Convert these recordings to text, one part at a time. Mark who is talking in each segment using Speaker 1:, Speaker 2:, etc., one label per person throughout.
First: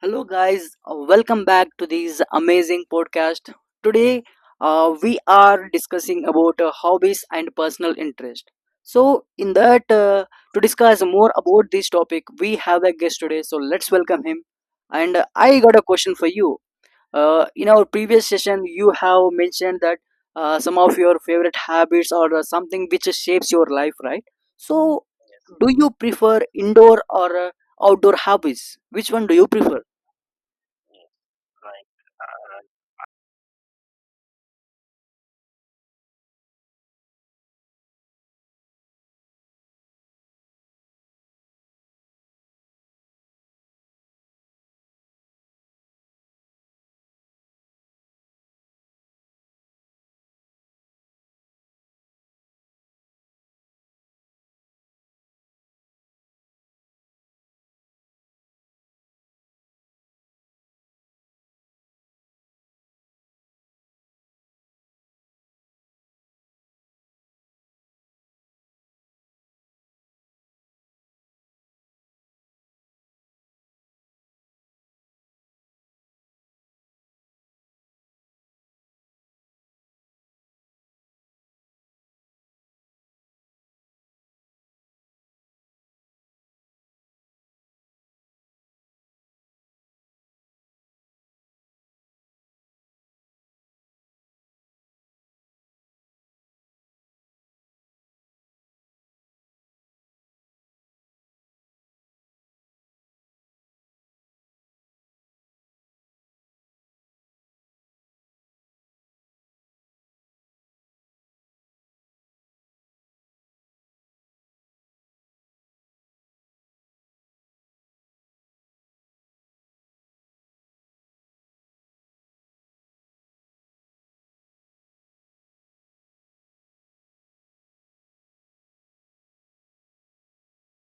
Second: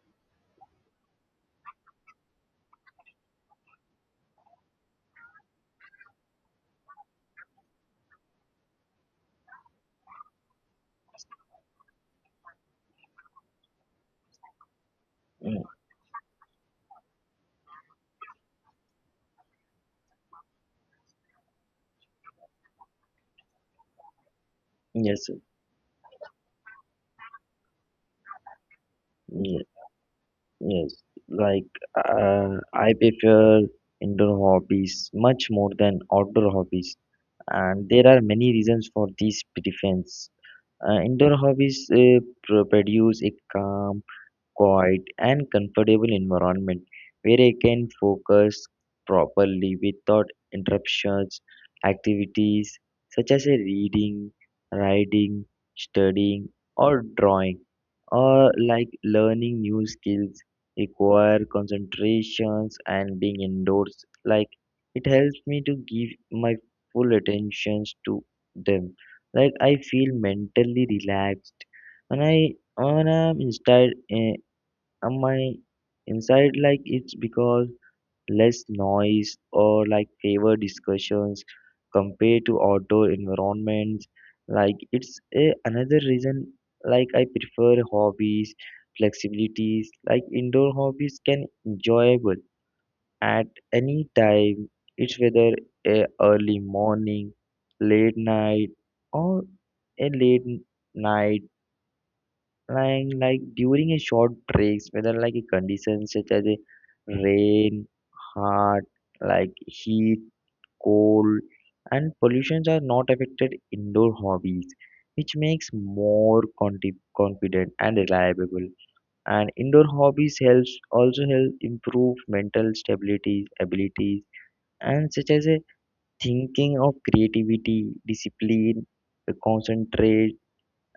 Speaker 1: Hello, guys. Welcome back to this amazing podcast. Today, we are discussing about hobbies and personal interest. So, in that, to discuss more about this topic, we have a guest today. So, let's welcome him. And I
Speaker 2: Mm.
Speaker 1: got a question for you. In our previous session, you have mentioned that some of your favorite habits or something which shapes your life, right? So,
Speaker 2: Yes,
Speaker 1: do you prefer indoor or outdoor hobbies? Which one do you
Speaker 2: yes,
Speaker 1: prefer?
Speaker 2: yes. Like I prefer indoor hobbies much more than outdoor hobbies, and there are many reasons for this preference. Indoor hobbies produce a calm, quiet, and comfortable environment where I can focus properly without interruptions. Activities such as a reading, writing, studying, or drawing, or like learning new skills, require concentrations and being indoors. Like it helps me to give my full attentions to them. Like I feel mentally relaxed when I'm inside. Am I inside? Like it's because less noise or like favor discussions compared to outdoor environments, like it's a, another reason. Like I prefer hobbies flexibilities, like indoor hobbies can enjoyable at any time, it's whether a early morning, late night, or a late night, like during a short breaks, whether like a condition such as a rain, hard, like heat, cold, and pollutions are not affected indoor hobbies, which makes more confident and reliable. And indoor hobbies helps also help improve mental stability, abilities, and such as a thinking of creativity, discipline, concentration,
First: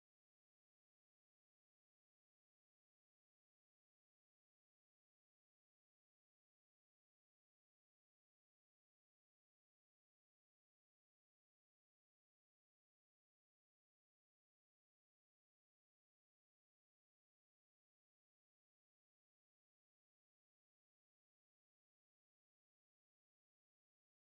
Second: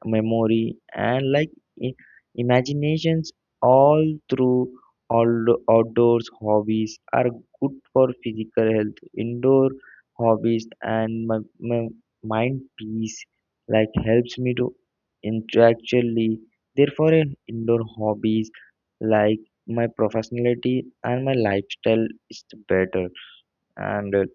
Speaker 2: memory, and like i- imaginations all through all. Outdoors hobbies are good for physical health, indoor hobbies and my mind peace like helps me to intellectually, therefore in indoor hobbies, like my professionality and my lifestyle is better. And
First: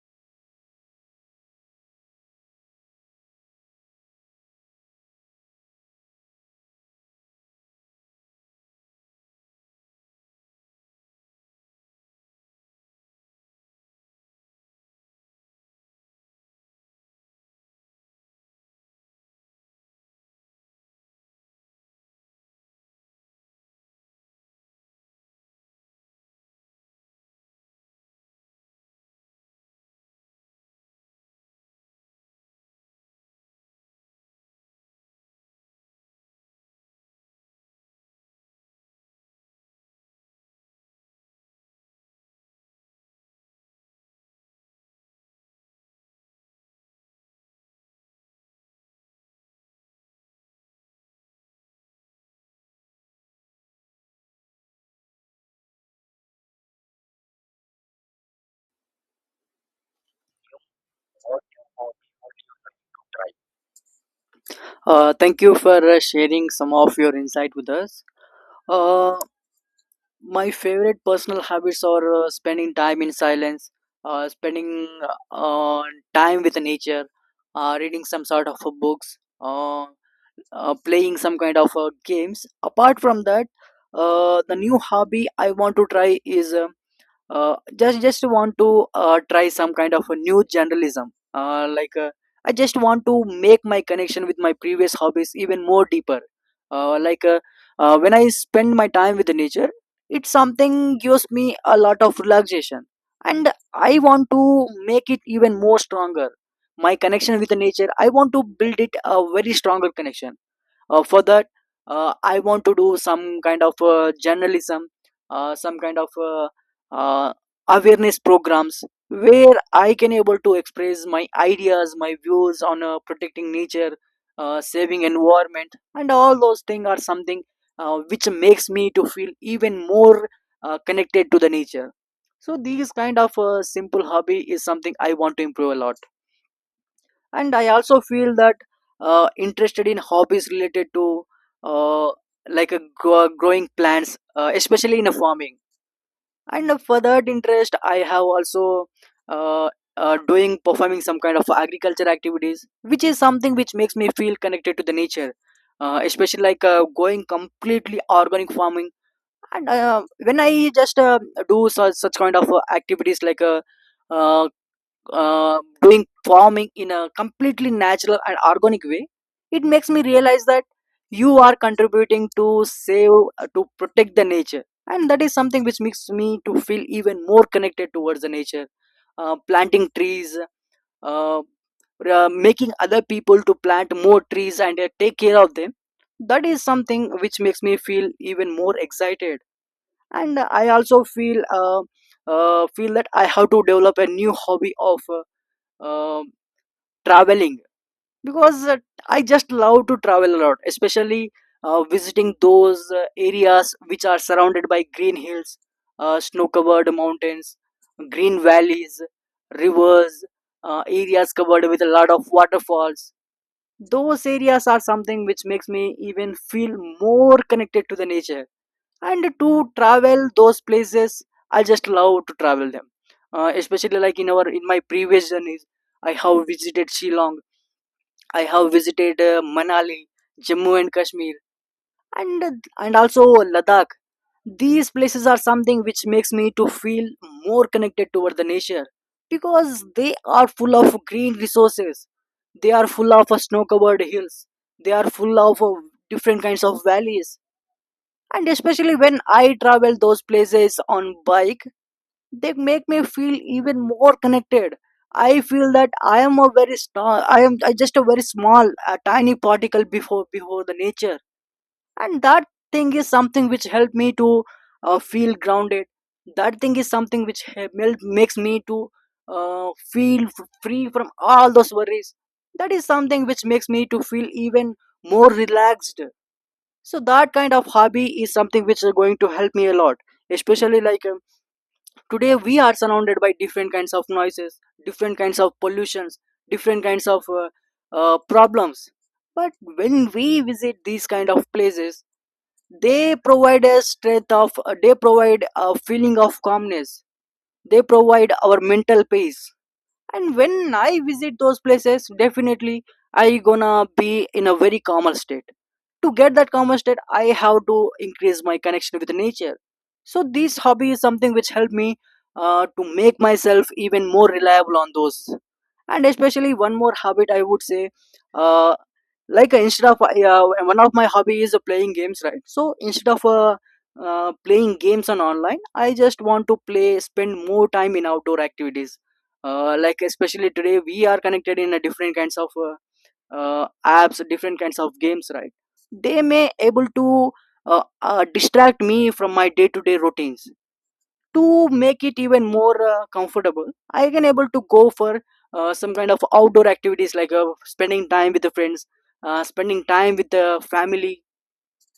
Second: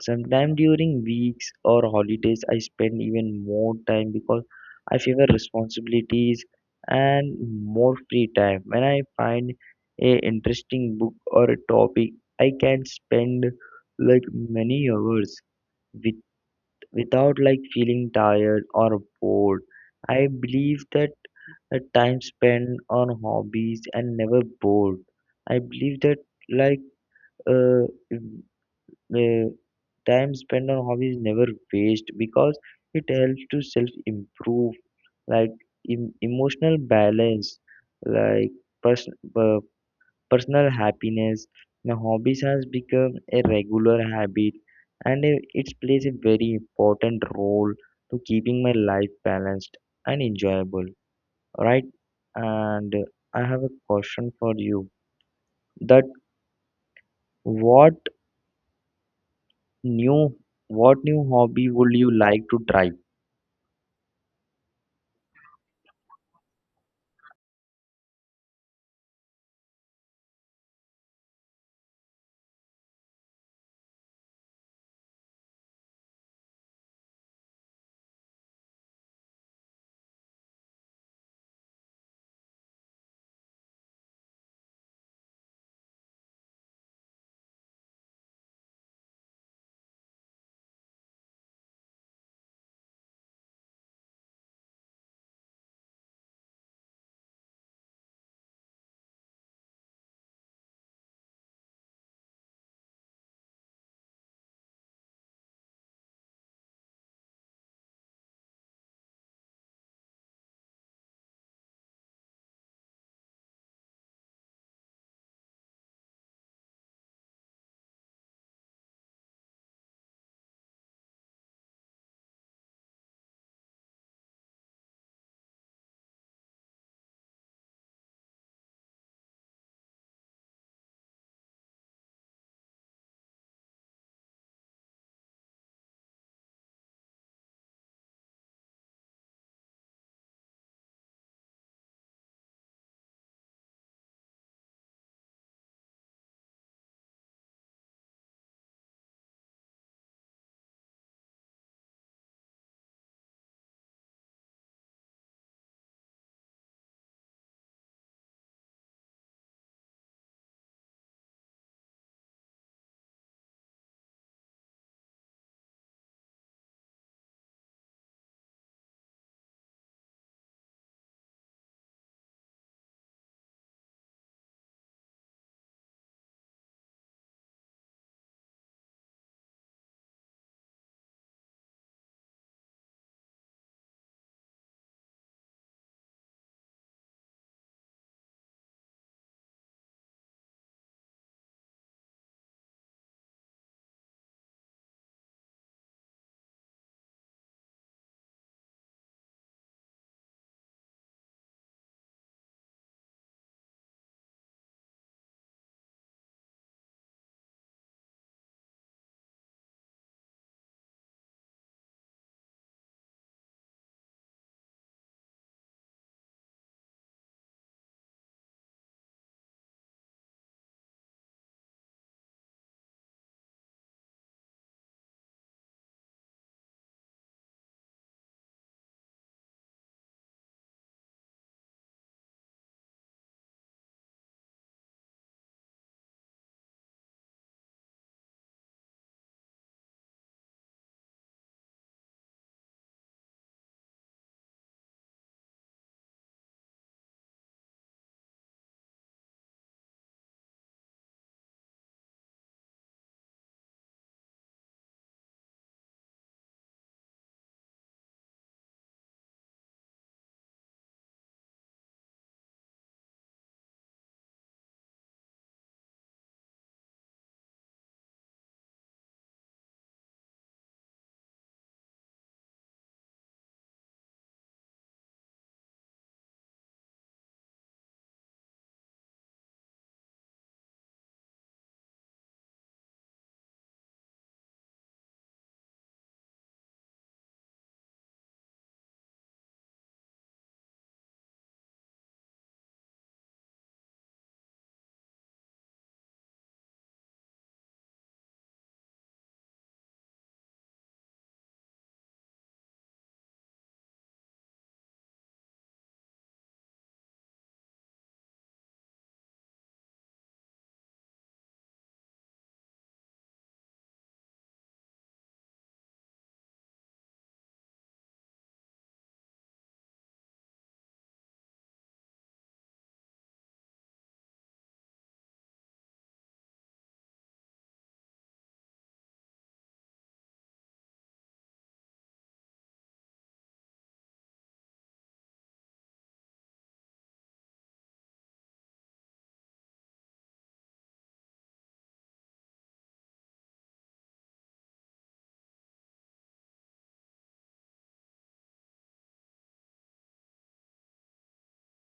Speaker 2: Sometimes during weeks or holidays, I spend even more time because I favor responsibilities and more free time. When I find a interesting book or a topic, I can spend like many hours with without like feeling tired or bored. I believe that a time spent on hobbies and never bored. I believe that like uh, mm, uh, time spent on hobbies never waste because it helps to self improve, like emotional balance, like pers- uh, personal happiness. Now hobbies has become a regular habit, and it plays a very important role to keeping my life balanced and enjoyable, right? And I have a question for you, that what new what new hobby would you like to try?
Speaker 1: Thank you for sharing some of your insight with us. Uh, my favorite personal habits are spending time in silence, spending uh, time with nature, reading some sort of books, playing some kind of games. Apart from that, the new hobby I want to try is just want to try some kind of a new journalism. I just want to make my connection with my previous hobbies even more deeper, uh, like uh, when I spend my time with the nature, it's something gives me a lot of relaxation, and I want to make it even more stronger. My connection with the nature, I want to build it a very stronger connection. For that, I want to do some kind of journalism, some kind of uh, awareness programs where I can able to express my ideas, my views on protecting nature, saving environment, and all those things are something which makes me to feel even more connected to the nature. So these kind of simple hobby is something I want to improve a lot, and I also feel that interested in hobbies related to uh, growing plants, especially in a farming, and for that interest I have also uh, doing performing some kind of agriculture activities, which is something which makes me feel connected to the nature. Especially like going completely organic farming, and when I just do such kind of activities like uh, doing farming in a completely natural and organic way. It makes me realize that you are contributing to save, to protect the nature, and that is something which makes me to feel even more connected towards the nature. Planting trees, uh, making other people to plant more trees and take care of them, that is something which makes me feel even more excited. And I also feel feel that I have to develop a new hobby of um, traveling, because I just love to travel a lot, especially visiting those areas which are surrounded by green hills, snow covered mountains, green valleys, rivers, areas covered with a lot of waterfalls. Those areas are something which makes me even feel more connected to the nature, and to travel those places, I just love to travel them. Especially in my previous journeys, I have visited Shillong, I have visited Manali, Jammu and Kashmir, and and also Ladakh. These places are something which makes me to feel more connected toward the nature, because they are full of green resources, they are full of snow covered hills, they are full of different kinds of valleys. And especially when I travel those places on bike, they make me feel even more connected. I feel that I just a very small a tiny particle before the nature, and that thing is something which helped me to feel grounded. That thing is something which makes me to free from all those worries. That is something which makes me to feel even more relaxed. So that kind of hobby is something which is going to help me a lot, especially like today we are surrounded by different kinds of noises, different kinds of pollutions, different kinds of problems. But when we visit these kind of places, they provide a feeling of calmness, they provide our mental peace. And when I visit those places, definitely I gonna be in a very calmer state. To get that calmer state, I have to increase my connection with nature. So this hobby is something which helped me to make myself even more reliable on those. And especially one more habit I would say, uh, like instead of yeah, one of my hobby is playing games, right? So instead of playing games on online, I just want to play spend more time in outdoor activities, like especially today we are connected in a different kinds of apps, different kinds of games, right? They may able to distract me from my day to day routines. To make it even more comfortable, I can able to go for some kind of outdoor activities like spending time with the friends, spending time with the family.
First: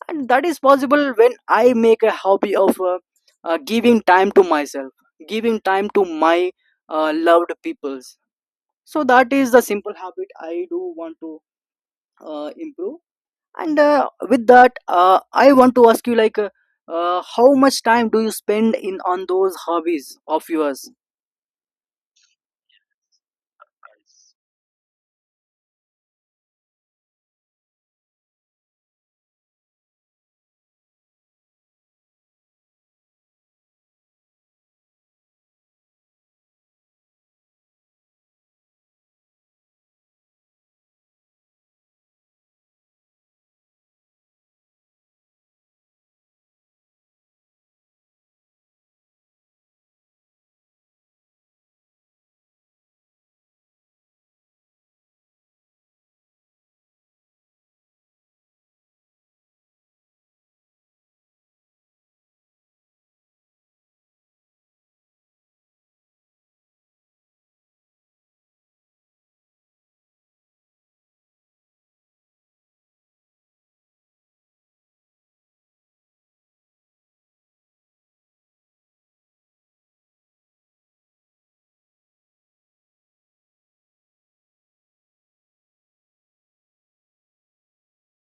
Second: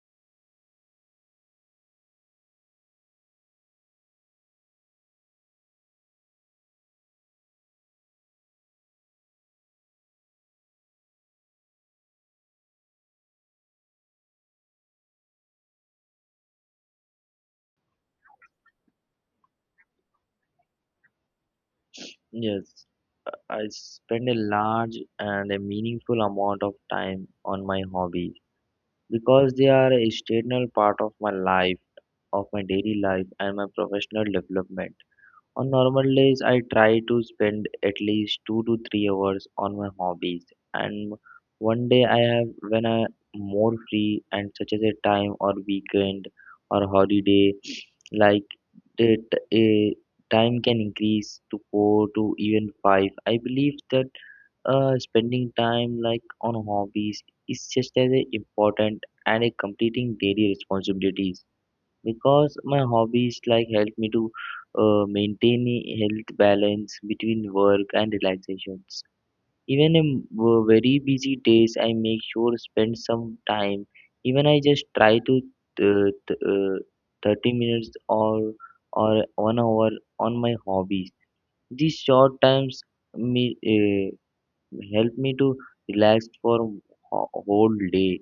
Speaker 1: And that is possible when I make a hobby of giving time to myself, giving time to my loved peoples. So that is the simple habit I do want to improve. And with that, I want to ask you like how much time do you spend in on those hobbies of yours?
Speaker 2: Yes, I spend a large and a meaningful amount of time on my hobbies because they are a external part of my life, of my daily life, and my professional development. On normal days, I try to spend at least 2 to 3 hours on my hobbies, and one day I have when I more free and such as a time or weekend or holiday, like the t- eh, time can increase to four to even five. I believe that spending time like on hobbies is just as important and a completing daily responsibilities because my hobbies like help me to maintain a health balance between work and relaxation. Even in very busy days, I make sure spend some time. Even I just try to 30 minutes or 1 hour on my hobbies. These short times me uh, help me to relax for a whole day,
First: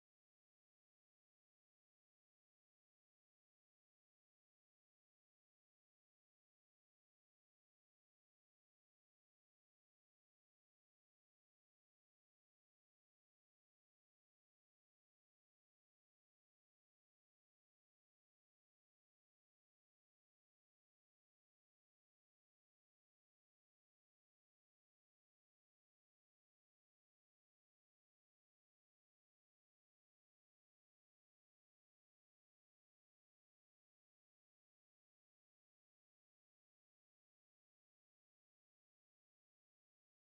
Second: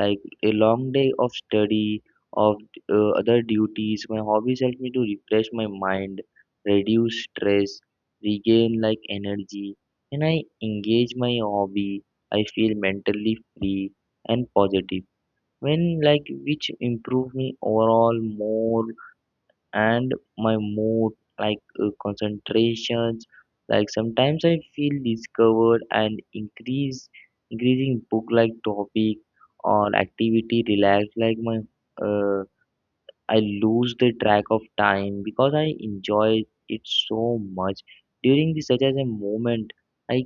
Speaker 2: like a long day of study, of other duties. My hobbies help me to refresh my mind, reduce stress, regain like energy. When I engage my hobby, I feel mentally free and positive, when like which improve me overall more, and my mood, like concentrations. Like sometimes I feel discovered and increase increasing book like topic or activity relax like my uh, I lose the track of time because I enjoy it so much. During the such as a moment, I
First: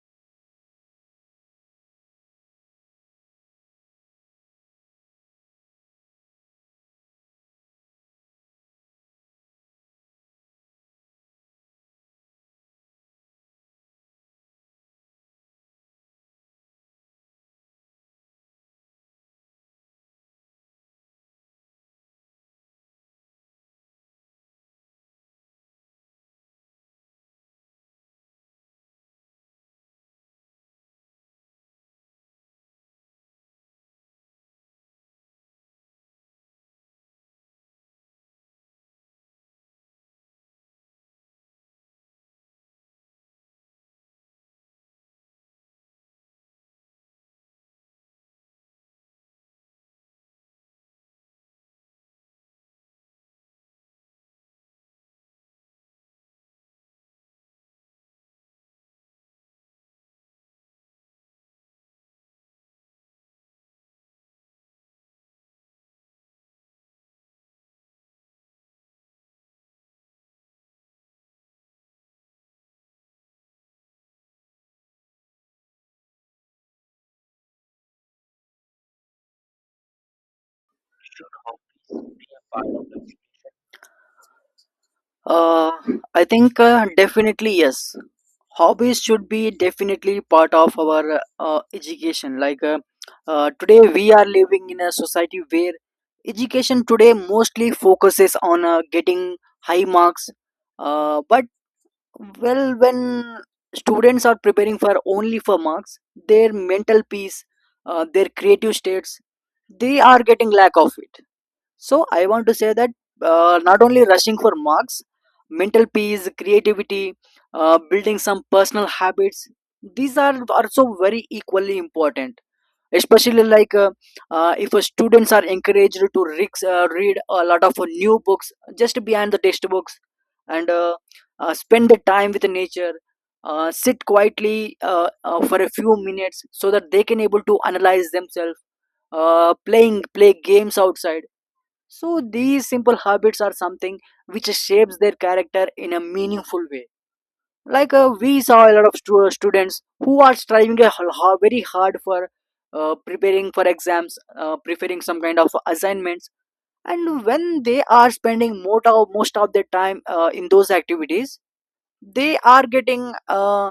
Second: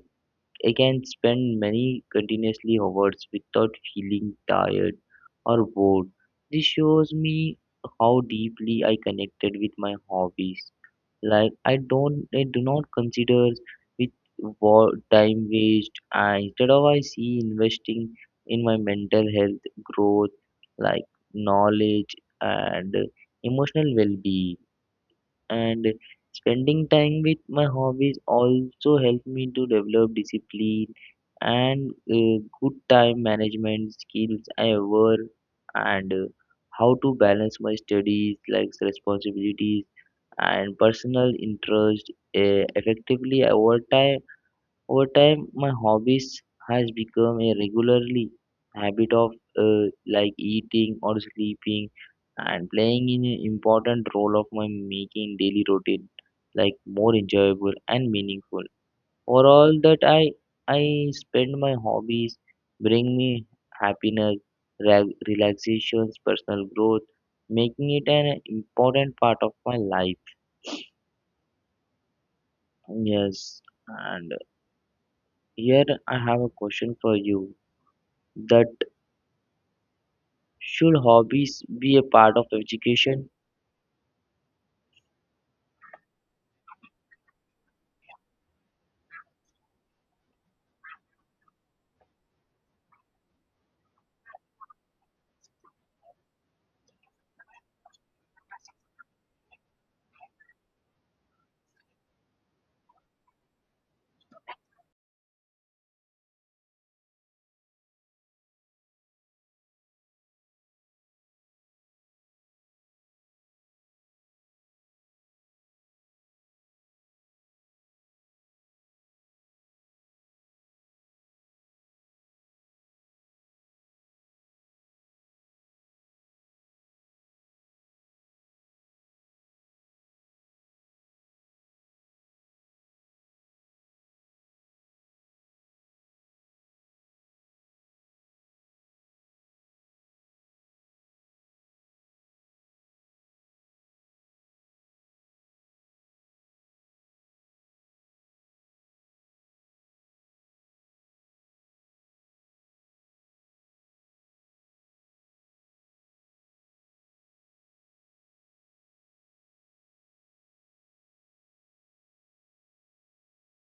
Speaker 2: I can spend many continuously hours without feeling tired or bored. This shows me how deeply I connected with my hobbies. Like I do not consider it time waste. And instead of I see investing in my mental health, growth, like knowledge and emotional well-being, and spending time with my hobbies also help me to develop discipline and good time management skills I were, and how to balance my studies like responsibilities and personal interest effectively over time, my hobbies has become a regularly habit of like eating or sleeping, and playing in an important role of my making daily routine like more enjoyable and meaningful. For all that I spend my hobbies bring me happiness, relaxations, personal growth, making it an important part of my life. Yes, and here I have a question for you, that should hobbies be a part of education?
Speaker 1: Uh, i think definitely yes, hobbies should be definitely part of our education. Today we are living in a society where education today mostly focuses on getting high marks, but well, when students are preparing for only for marks, their mental peace, their creative states, they are getting lack of it. So I want to say that not only rushing for marks, mental peace, creativity, building some personal habits, these are also very equally important. Especially like if students are encouraged to read a lot of new books just behind the textbooks, and spend the time with nature. Sit quietly for a few minutes so that they can able to analyze themselves, play games outside. So these simple habits are something which shapes their character in a meaningful way. Like we saw a lot of students who are striving very hard for preparing for exams, preparing some kind of assignments, and when they are spending most of their time in those activities, they are getting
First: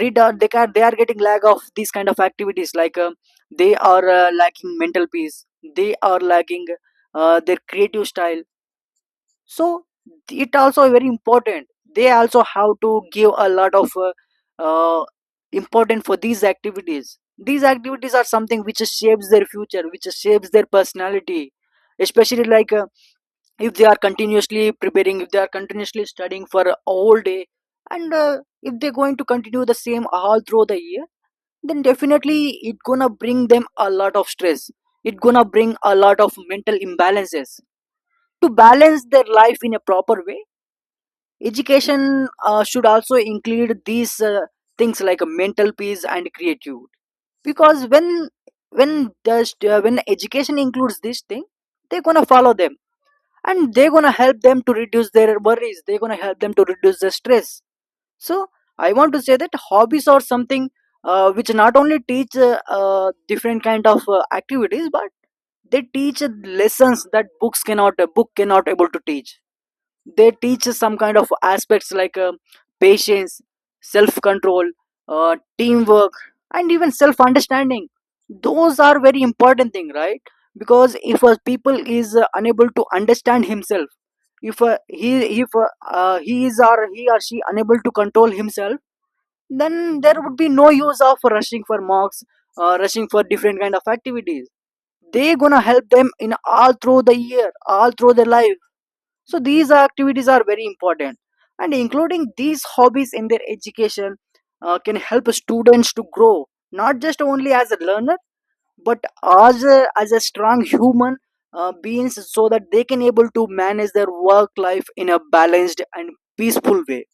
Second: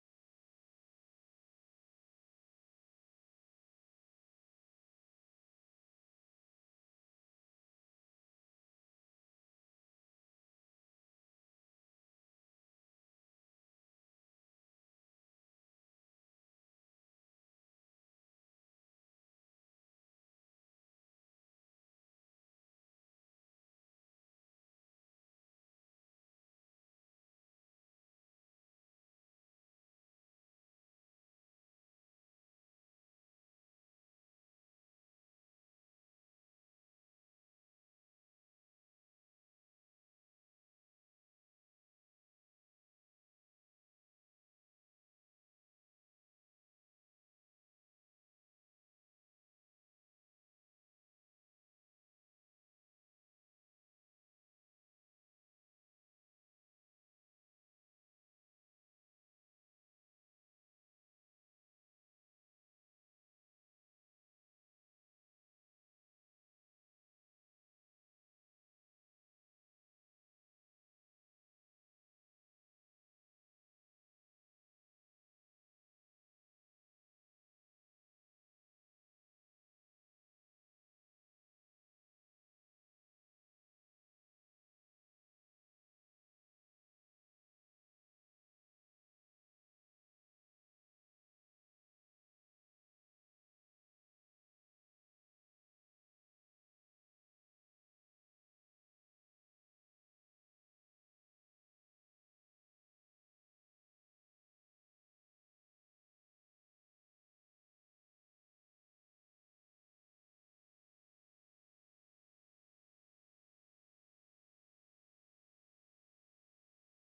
Speaker 1: rid, or they are getting lack of these kind of activities. Like they are lacking mental peace, they are lacking their creative style. So it also very important, they also have to give a lot of uh, important for these activities. These activities are something which shapes their future, which shapes their personality. Especially like if they are continuously preparing, if they are continuously studying for a whole day, and if they're going to continue the same all through the year, then definitely it gonna bring them a lot of stress, it gonna bring a lot of mental imbalances. To balance their life in a proper way, education should also include these things like mental peace and creativity. Because when education includes this thing, they're gonna follow them, and they're gonna help them to reduce their worries, they're gonna help them to reduce the stress. So I want to say that hobbies are something which not only teach different kind of activities, but they teach lessons that books cannot a book cannot able to teach. They teach us some kind of aspects like patience, self control, teamwork, and even self understanding. Those are very important thing, right? Because if a people is unable to understand himself, if he is or he or she unable to control himself, then there would be no use of rushing for mocks, rushing for different kind of activities. They gonna help them in all through the year, all through their life. So these activities are very important, and including these hobbies in their education can help students to grow not just only as a learner, but as a strong human beings, so that they can able to manage their work life in a balanced and peaceful way.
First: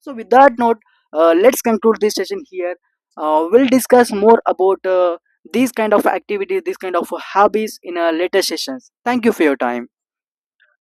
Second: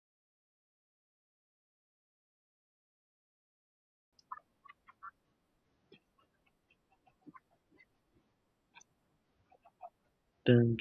Speaker 1: So with that note, let's conclude this session here. We'll discuss more about these kind of activities, these kind of hobbies in a later sessions. Thank you for your time.
Speaker 2: Dun,